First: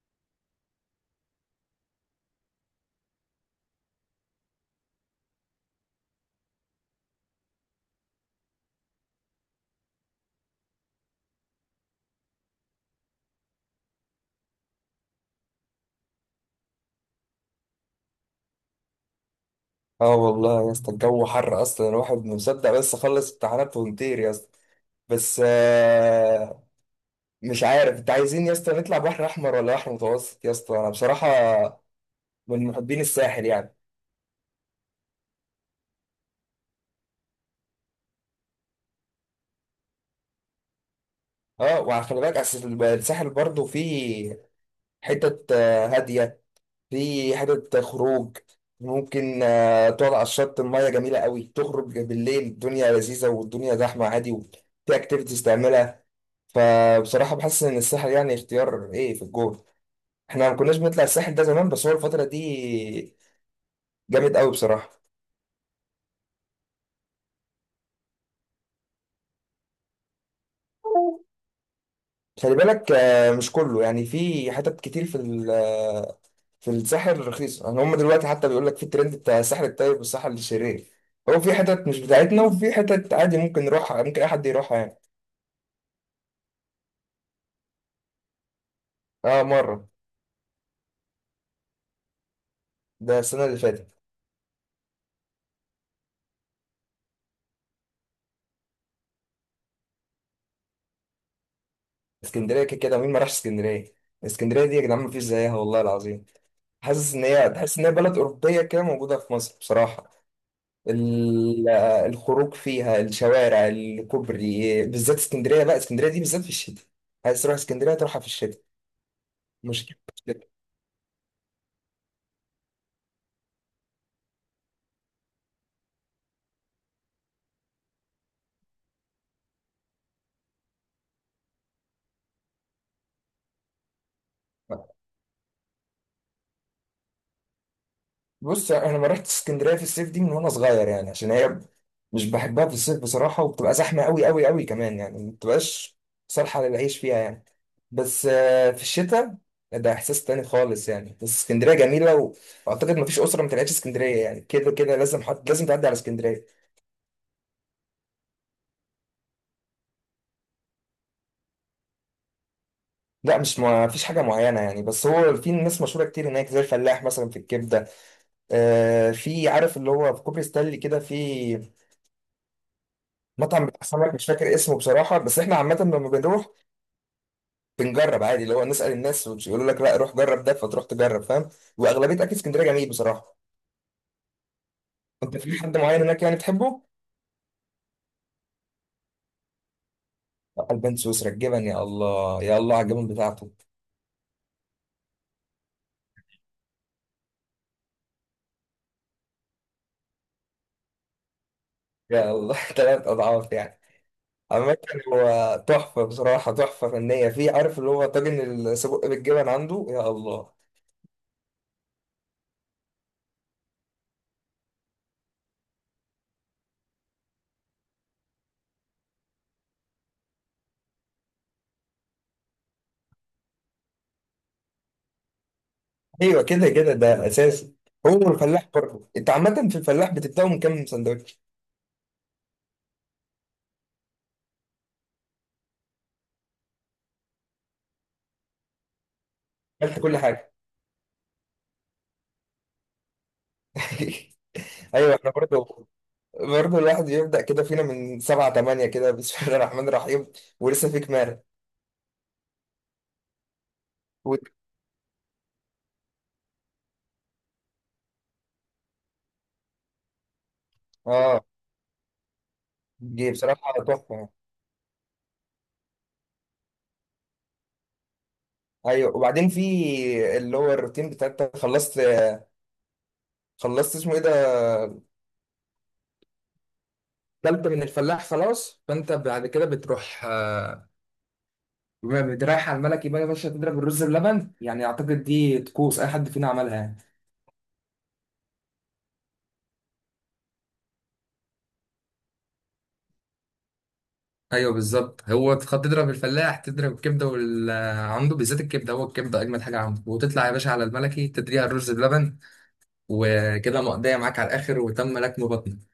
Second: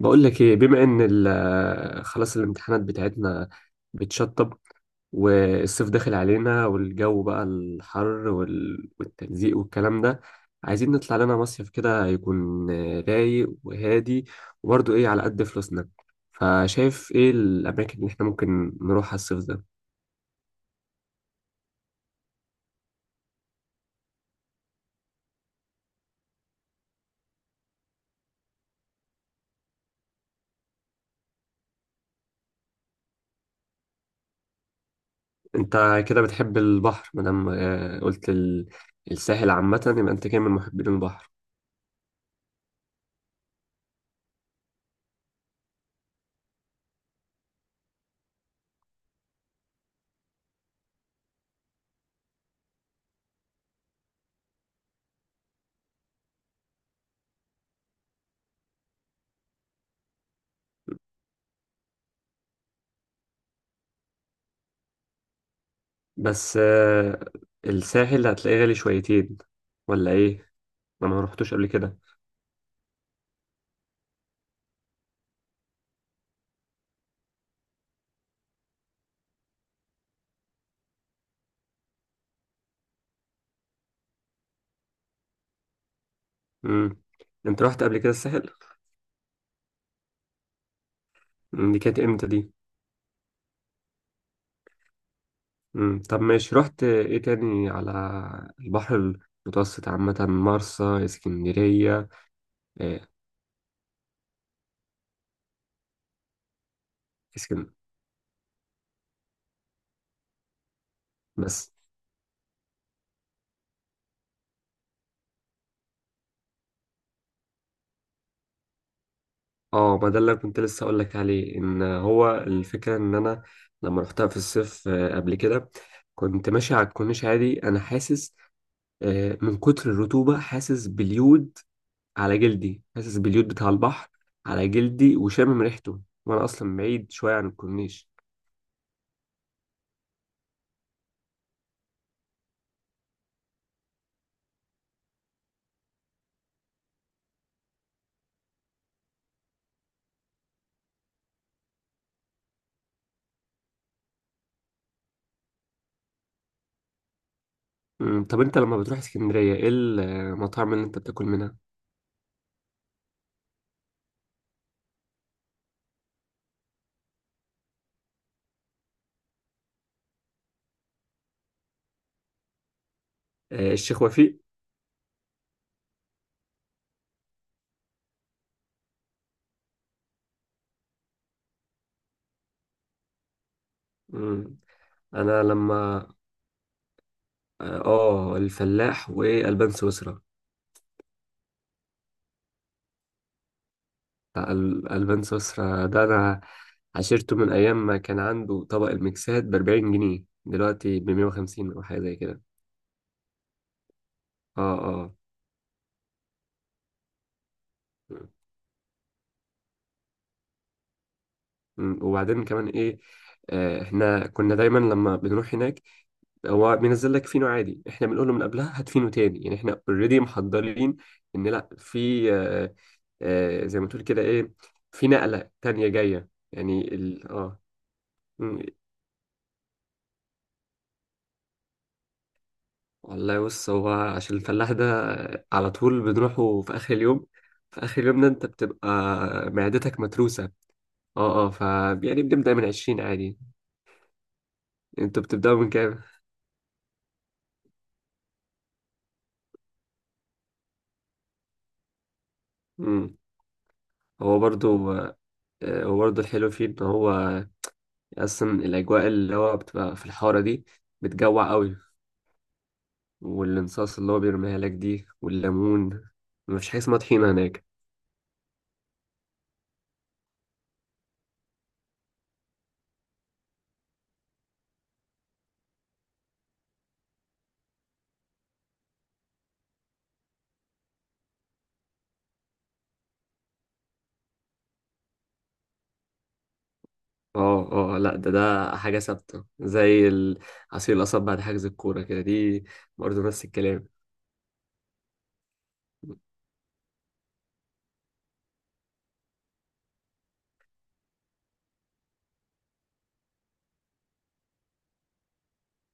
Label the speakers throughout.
Speaker 1: بقول لك ايه، بما ان خلاص الامتحانات بتاعتنا بتشطب، والصيف داخل علينا والجو بقى الحر والتلزيق والكلام ده. عايزين نطلع لنا مصيف كده يكون رايق وهادي، وبرضه ايه على قد فلوسنا. فشايف ايه الاماكن اللي احنا ممكن نروحها الصيف ده؟
Speaker 2: اه والله يا اسطى الجو حر اصلا الواحد مصدق بس خلص امتحانات ونطير يا اسطى. بس مش عارف انت عايزين يا اسطى نطلع بحر احمر ولا بحر متوسط يا اسطى؟ انا بصراحه من محبين الساحل يعني.
Speaker 1: انت كده بتحب البحر، مادام قلت الساحل عامة، يبقى انت كده من محبين البحر.
Speaker 2: اه وعلى خلي بالك أصل الساحل برضه فيه حتت هاديه، فيه حتت خروج ممكن تقعد على الشط، الميه جميله قوي، تخرج بالليل الدنيا لذيذه والدنيا زحمه عادي وفي اكتيفيتيز تعملها. فبصراحه بحس ان الساحل يعني اختيار ايه في الجول. احنا ما كناش بنطلع الساحل ده زمان، بس هو الفترة دي جامد قوي بصراحة.
Speaker 1: بس الساحل هتلاقيه غالي شويتين ولا ايه؟ انا ما رحتش قبل كده.
Speaker 2: خلي بالك مش كله يعني، في حتت كتير في في الساحل رخيصة، يعني هم دلوقتي حتى بيقول لك في الترند بتاع الساحل الطيب والساحل الشرير. هو في حتت مش بتاعتنا وفي حتت عادي ممكن نروحها، ممكن اي حد يروحها يعني.
Speaker 1: امم، انت رحت قبل كده الساحل؟
Speaker 2: اه مرة.
Speaker 1: مم، دي كانت امتى دي؟
Speaker 2: ده السنة اللي فاتت.
Speaker 1: امم، طب ماشي، رحت ايه تاني؟ على البحر المتوسط عامة، مرسى، اسكندرية.
Speaker 2: اسكندرية كده كده
Speaker 1: إيه؟
Speaker 2: مين ما راحش اسكندرية؟ اسكندرية دي يا جدعان مفيش زيها والله العظيم. حاسس ان هي
Speaker 1: اسكن
Speaker 2: تحس ان هي بلد أوروبية كده موجودة في مصر بصراحة. ال-
Speaker 1: بس.
Speaker 2: الخروج فيها، الشوارع، الكوبري، بالذات اسكندريه، بقى اسكندريه دي بالذات في الشتاء. عايز تروح اسكندريه تروحها في الشتاء. مشكله
Speaker 1: اه، ما
Speaker 2: في
Speaker 1: ده اللي
Speaker 2: الشتاء.
Speaker 1: كنت لسه اقول لك عليه، ان هو الفكرة ان انا لما رحتها في الصيف قبل كده، كنت ماشي على الكورنيش عادي، انا حاسس من كتر الرطوبة حاسس باليود على جلدي، حاسس باليود بتاع البحر على جلدي وشامم ريحته، وانا اصلا بعيد شويه عن الكورنيش.
Speaker 2: بص انا ما رحت اسكندريه في الصيف دي من وانا صغير، يعني عشان هي مش بحبها في الصيف بصراحه، وبتبقى زحمه قوي قوي قوي كمان، يعني ما بتبقاش صالحه للعيش فيها يعني. بس في الشتاء ده احساس تاني خالص يعني. بس اسكندريه جميله واعتقد ما فيش اسره ما طلعتش اسكندريه، يعني كده كده لازم حد، لازم تعدي على اسكندريه.
Speaker 1: أمم، طب انت لما بتروح اسكندريه ايه المطاعم اللي انت بتاكل منها؟
Speaker 2: لا مش ما فيش حاجة معينة يعني، بس هو في ناس مشهورة كتير هناك زي الفلاح مثلا في الكبدة. آه في عارف اللي هو في كوبري ستانلي كده في مطعم بتاع
Speaker 1: الشيخ
Speaker 2: سمك مش
Speaker 1: وفيق.
Speaker 2: فاكر اسمه بصراحة، بس احنا عامة لما بنروح بنجرب عادي، اللي هو نسأل الناس ويقولوا لك لا روح جرب ده، فتروح تجرب فاهم. وأغلبية أكل اسكندرية جميل بصراحة.
Speaker 1: أمم،
Speaker 2: أنت
Speaker 1: انا
Speaker 2: في حد معين
Speaker 1: لما
Speaker 2: هناك يعني بتحبه؟
Speaker 1: اه، الفلاح والبان سويسرا.
Speaker 2: البان سويسرا الجبن، يا الله يا الله على الجبن بتاعته.
Speaker 1: بتاع البان سويسرا ده انا عشرته من ايام ما كان عنده طبق المكسات ب 40 جنيه، دلوقتي ب 150 او حاجه زي
Speaker 2: يا
Speaker 1: كده.
Speaker 2: الله 3 أضعاف يعني. عامة
Speaker 1: اه
Speaker 2: هو تحفة بصراحة، تحفة فنية، في عارف اللي هو
Speaker 1: اه.
Speaker 2: طاجن السجق بالجبن عنده، يا الله.
Speaker 1: وبعدين كمان ايه؟ احنا كنا دايما لما بنروح هناك هو بينزل لك فينو عادي، احنا بنقول له من قبلها هات فينو تاني، يعني احنا اوريدي محضرين ان لا في آه، آه، زي ما تقول كده، ايه، في نقلة تانية جاية
Speaker 2: أيوة كده كده
Speaker 1: يعني
Speaker 2: ده
Speaker 1: ال... اه
Speaker 2: أساسي. هو
Speaker 1: مم.
Speaker 2: الفلاح برضه، أنت عامة في الفلاح بتبدأه من كام سندوتش؟
Speaker 1: والله بص، هو عشان الفلاح ده على طول بنروحه في اخر اليوم، في اخر اليوم ده انت بتبقى
Speaker 2: أكلت
Speaker 1: معدتك
Speaker 2: كل
Speaker 1: متروسة.
Speaker 2: حاجة.
Speaker 1: اه اه، ف يعني بنبدأ من 20 عادي.
Speaker 2: أيوة
Speaker 1: انتوا
Speaker 2: إحنا
Speaker 1: بتبدأوا من
Speaker 2: برضه
Speaker 1: كام؟
Speaker 2: الواحد بيبدأ كده فينا من سبعة تمانية كده بسم الله الرحمن الرحيم. ولسه فيك مال.
Speaker 1: مم.
Speaker 2: و-
Speaker 1: هو برضو وبرضه الحلو فيه إن هو أصلا الأجواء اللي هو بتبقى في الحارة دي
Speaker 2: آه
Speaker 1: بتجوع قوي،
Speaker 2: دي بصراحة
Speaker 1: والانصاص اللي هو
Speaker 2: تحفة.
Speaker 1: بيرميها لك دي والليمون، مفيش حاجة اسمها طحينة هناك.
Speaker 2: أيوة وبعدين في اللي هو الروتين بتاع أنت خلصت. خلصت اسمه إيه ده؟ كلت من الفلاح خلاص فأنت بعد كده بتروح جامد. رايح على الملك، يبقى يا باشا تضرب الرز بلبن، يعني اعتقد دي طقوس اي حد فينا عملها يعني.
Speaker 1: اه اه، لا ده ده حاجة ثابتة زي عصير القصب بعد حجز الكورة كده، دي برضه نفس الكلام.
Speaker 2: ايوه بالظبط، هو تضرب الفلاح تضرب الكبده وال... عنده بالذات الكبده، هو الكبده اجمد حاجه عنده، وتطلع يا باشا على الملكي تدريها الرز بلبن وكده مقضيه معاك على الاخر وتم لكم بطنك.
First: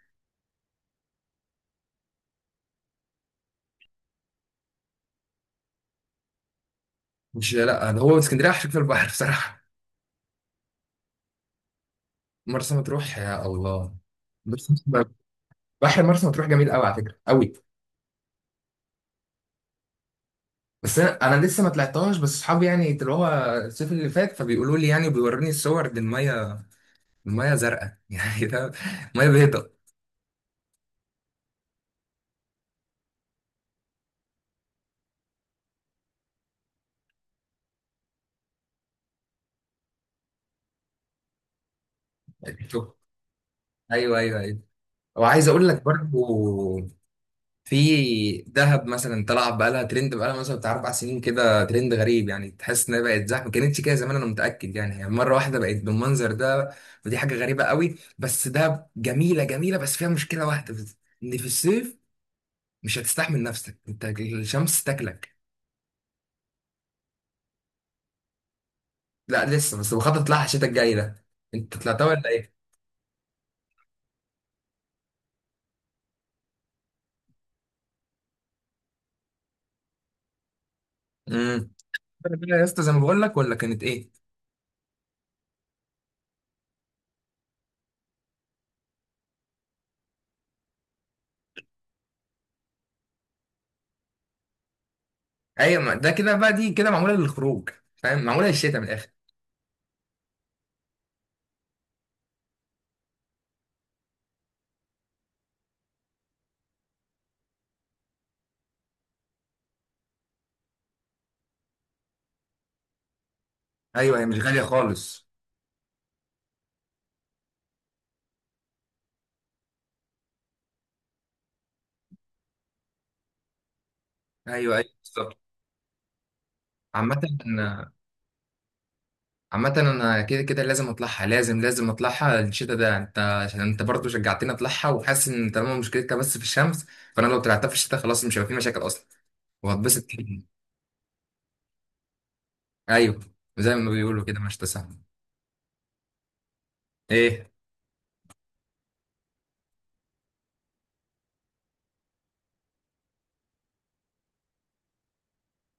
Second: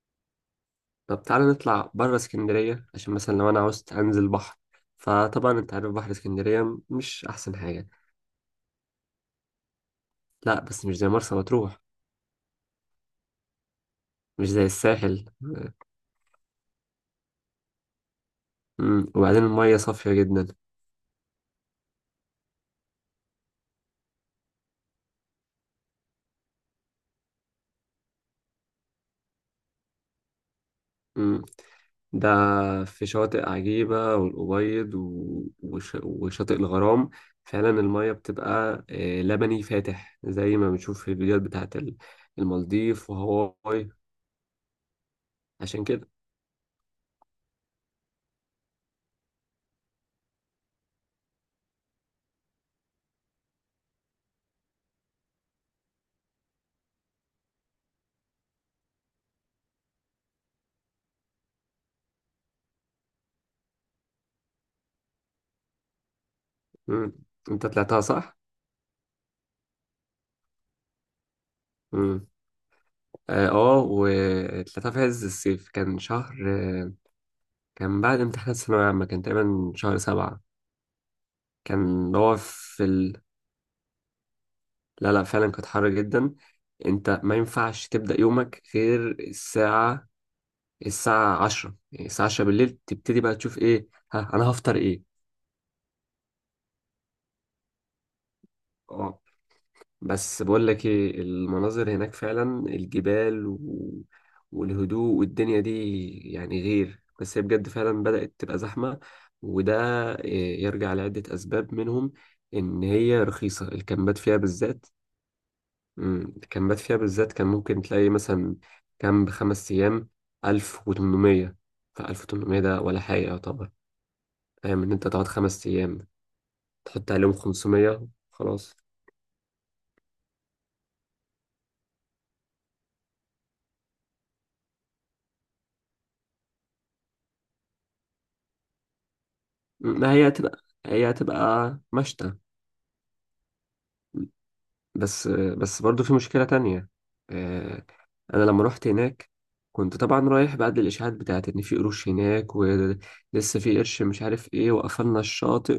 Speaker 1: طب تعالى نطلع بره اسكندرية، عشان مثلا لو أنا عاوزت أنزل بحر، فطبعا أنت عارف بحر اسكندرية مش
Speaker 2: مش،
Speaker 1: أحسن حاجة.
Speaker 2: لا ده هو اسكندريه عشان في البحر بصراحه.
Speaker 1: لا بس مش زي مرسى مطروح،
Speaker 2: مرسى مطروح، يا الله.
Speaker 1: مش زي
Speaker 2: بس
Speaker 1: الساحل.
Speaker 2: بحر مرسى مطروح جميل قوي على فكره قوي.
Speaker 1: وبعدين المية صافية جدا.
Speaker 2: بس انا، لسه ما طلعتهاش، بس اصحابي يعني اللي هو الصيف اللي فات فبيقولوا لي يعني، بيوروني الصور دي، الميه، المية زرقاء يعني ده مية بيضاء.
Speaker 1: مم. ده في شواطئ عجيبة، والأبيض وشاطئ الغرام، فعلا المية بتبقى لبني فاتح زي ما بنشوف في الفيديوهات بتاعت
Speaker 2: شوف.
Speaker 1: المالديف وهاواي.
Speaker 2: ايوه ايوه ايوه. وعايز اقول لك
Speaker 1: عشان كده.
Speaker 2: برضو في دهب مثلا طلع بقالها ترند، بقالها مثلا بتاع 4 سنين كده، ترند غريب يعني، تحس انها بقت زحمه ما كانتش كده زمان، انا متاكد، يعني هي مره واحده بقت بالمنظر ده، ودي حاجه غريبه قوي. بس دهب جميله جميله، بس فيها مشكله واحده بس، ان في الصيف مش هتستحمل نفسك انت، الشمس تاكلك.
Speaker 1: مم. انت طلعتها صح؟
Speaker 2: لا لسه، بس بخطط لها الشتاء الجاي ده. انت طلعتها
Speaker 1: مم.
Speaker 2: ولا ايه؟
Speaker 1: اه وطلعتها في عز الصيف، كان شهر كان بعد امتحانات الثانوية العامة، كان تقريبا شهر 7.
Speaker 2: امم.
Speaker 1: كان هو
Speaker 2: يا اسطى زي ما بقول لك ولا كانت ايه؟
Speaker 1: لا لا، فعلا كانت حر جدا. انت ما ينفعش تبدأ يومك غير الساعة، الساعة عشرة، يعني الساعة عشرة بالليل تبتدي بقى تشوف ايه، ها أنا هفطر ايه.
Speaker 2: ايوه ما ده كده بقى، دي كده معموله للخروج، فاهم، معموله للشتاء من الاخر.
Speaker 1: اه. بس بقول لك ايه، المناظر هناك فعلا الجبال والهدوء والدنيا دي، يعني غير. بس هي بجد فعلا بدأت تبقى زحمة، وده إيه، يرجع لعدة أسباب، منهم إن هي رخيصة، الكامبات
Speaker 2: ايوه هي
Speaker 1: فيها
Speaker 2: مش غاليه
Speaker 1: بالذات.
Speaker 2: خالص.
Speaker 1: مم، الكامبات فيها بالذات كان ممكن تلاقي مثلا كامب 5 أيام 1800، فألف وتمنمية ده ولا حاجة يعتبر،
Speaker 2: ايوه
Speaker 1: فاهم؟
Speaker 2: ايوه
Speaker 1: إن أنت تقعد
Speaker 2: بالظبط.
Speaker 1: 5 أيام تحط
Speaker 2: عامة
Speaker 1: عليهم
Speaker 2: أنا-
Speaker 1: 500، خلاص.
Speaker 2: عامة انا كده كده لازم اطلعها، لازم لازم اطلعها الشتاء ده، انت عشان انت برضه شجعتني اطلعها، وحاسس ان طالما مشكلتها بس في الشمس فانا لو طلعتها في الشتاء خلاص مش هيبقى في مشاكل اصلا، وهتبسط
Speaker 1: ما هي
Speaker 2: كتير.
Speaker 1: هتبقى، هي هتبقى مشتى.
Speaker 2: ايوه زي ما بيقولوا كده مش تسامح.
Speaker 1: بس بس برضو في مشكلة تانية.
Speaker 2: ايه؟
Speaker 1: آه، أنا لما رحت هناك كنت طبعا رايح بعد الإشاعات بتاعت إن في قروش هناك، ولسه في قرش مش عارف إيه، وقفلنا الشاطئ،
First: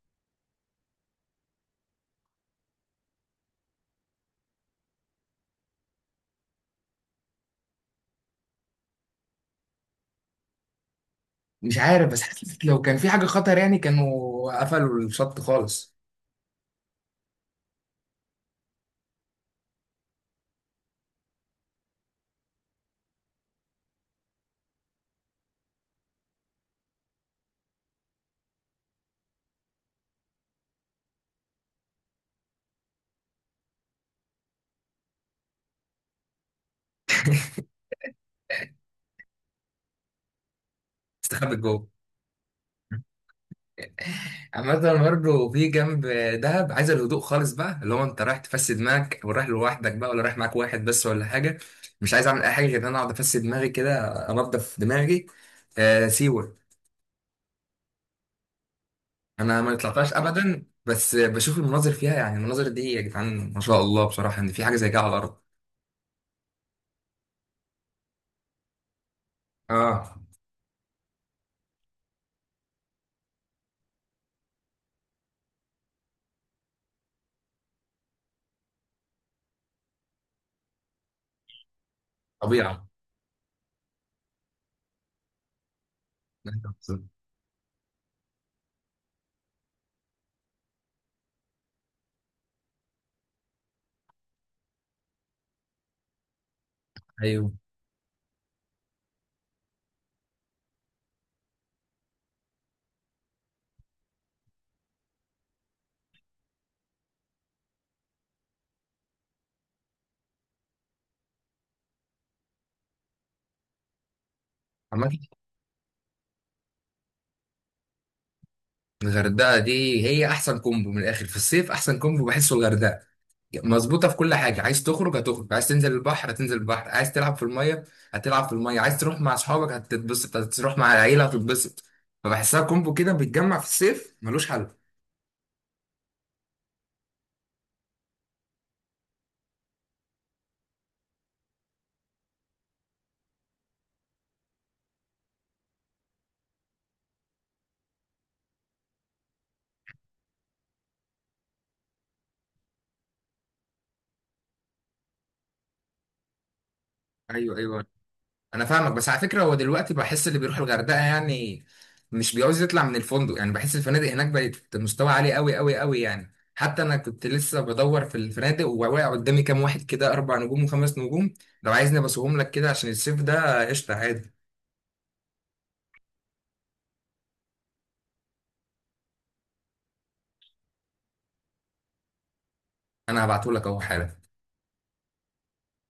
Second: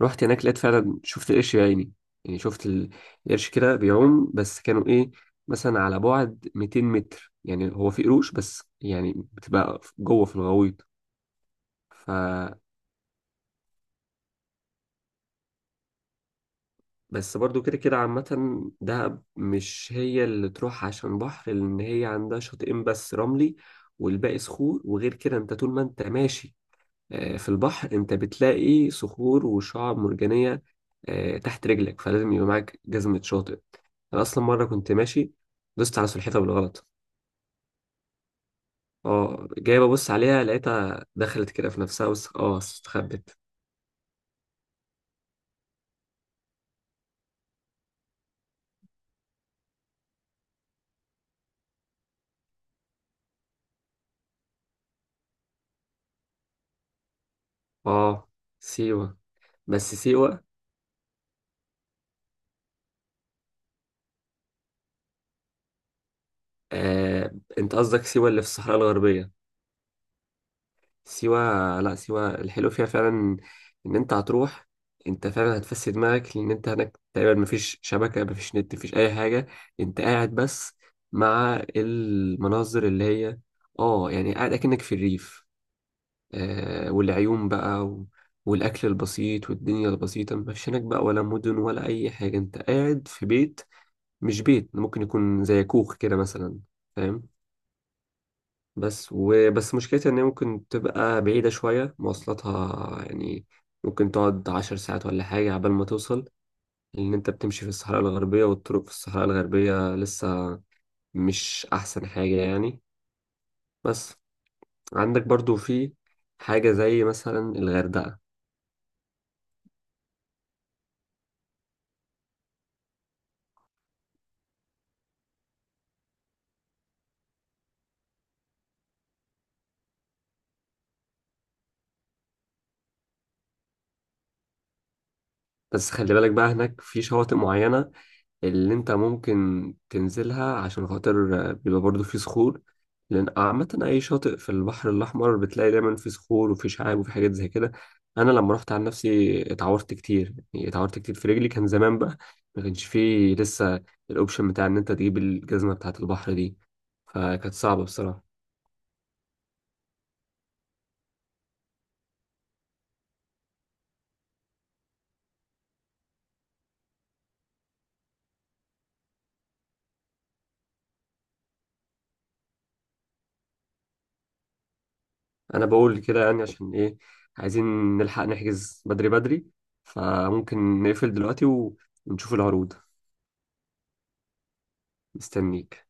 Speaker 1: ورحت هناك لقيت فعلا، شفت القرش بعيني، يعني شفت القرش كده بيعوم، بس كانوا إيه، مثلا على بعد 200 متر، يعني هو في قروش بس يعني بتبقى جوه في الغويط
Speaker 2: مش
Speaker 1: ف
Speaker 2: عارف، بس حاسس لو كان في حاجه خطر يعني كانوا قفلوا الشط خالص.
Speaker 1: بس برضو كده كده عامة دهب مش هي اللي تروح عشان بحر، لأن هي عندها شاطئين بس رملي والباقي صخور، وغير كده أنت طول ما أنت ماشي في البحر أنت بتلاقي صخور وشعاب مرجانية تحت رجلك، فلازم يبقى معاك جزمة شاطئ. أنا أصلا مرة كنت ماشي، دوست على سلحفاة بالغلط، اه جاي ببص عليها لقيتها دخلت
Speaker 2: استخبت
Speaker 1: كده في
Speaker 2: جوه.
Speaker 1: نفسها، بس اه استخبت.
Speaker 2: عامة برضه في جنب، دهب عايز الهدوء خالص بقى، اللي هو انت رايح تفسد دماغك او رايح لوحدك بقى ولا رايح معاك واحد بس ولا حاجة، مش عايز اعمل اي حاجة غير ان انا اقعد افسد دماغي كده، انضف دماغي. آه سيوة.
Speaker 1: اه سيوة.
Speaker 2: انا ما
Speaker 1: بس
Speaker 2: طلعتهاش اه
Speaker 1: سيوة،
Speaker 2: ابدا، بس بشوف المناظر فيها، يعني المناظر دي يا جدعان ما شاء الله بصراحة، ان في حاجة زي كده على الارض.
Speaker 1: أنت قصدك سيوة اللي في الصحراء الغربية.
Speaker 2: اه
Speaker 1: سيوة، لا سيوة الحلو فيها فعلا ان انت هتروح، انت فعلا هتفسد دماغك، لان انت هناك تقريبا مفيش شبكة، مفيش نت، مفيش اي حاجة، انت قاعد بس مع
Speaker 2: طبيعة.
Speaker 1: المناظر اللي هي، اه، يعني قاعد اكنك في الريف. والعيون بقى, والاكل البسيط والدنيا البسيطة، مفيش هناك بقى ولا مدن ولا اي حاجة، انت قاعد في بيت، مش بيت، ممكن يكون زي كوخ كده مثلا، فاهم؟
Speaker 2: ايوه
Speaker 1: بس مشكلتها ان هي ممكن تبقى بعيدة شوية، مواصلاتها يعني ممكن تقعد 10 ساعات ولا حاجة عبال ما توصل، لأن أنت بتمشي في الصحراء الغربية، والطرق في الصحراء الغربية لسه مش أحسن حاجة يعني. بس
Speaker 2: عامة
Speaker 1: عندك برضو في حاجة زي مثلا الغردقة.
Speaker 2: الغردقة دي هي احسن كومبو من الاخر في الصيف، احسن كومبو بحسه الغردقة، مظبوطه في كل حاجه، عايز تخرج هتخرج، عايز تنزل البحر هتنزل البحر، عايز تلعب في الميه هتلعب في الميه، عايز تروح مع اصحابك هتتبسط، هتروح مع العيله هتتبسط، فبحسها كومبو كده بيتجمع في الصيف ملوش حل.
Speaker 1: بس خلي بالك بقى، هناك في شواطئ معينة اللي انت ممكن تنزلها، عشان خاطر بيبقى برضو في صخور، لان عامة اي شاطئ في البحر الاحمر بتلاقي دايما في صخور وفي شعاب وفي حاجات زي كده. انا لما رحت عن نفسي اتعورت كتير، يعني اتعورت كتير في رجلي، كان زمان بقى، ما كانش فيه لسه الاوبشن بتاع ان انت تجيب الجزمة بتاعة البحر دي، فكانت
Speaker 2: ايوه
Speaker 1: صعبة
Speaker 2: ايوه.
Speaker 1: بصراحة.
Speaker 2: انا فاهمك، بس على فكره هو دلوقتي بحس اللي بيروح الغردقه يعني مش بيعوز يطلع من الفندق، يعني بحس الفنادق هناك بقت مستوى عالي قوي قوي قوي يعني، حتى انا كنت لسه بدور في الفنادق وواقع قدامي كام واحد كده، 4 نجوم وخمس نجوم. لو عايزني ابصهم لك كده عشان الصيف ده قشطه عادي.
Speaker 1: انا بقول كده يعني عشان ايه، عايزين نلحق نحجز بدري، فممكن نقفل دلوقتي ونشوف العروض.
Speaker 2: انا هبعته لك اهو حالا.
Speaker 1: مستنيك.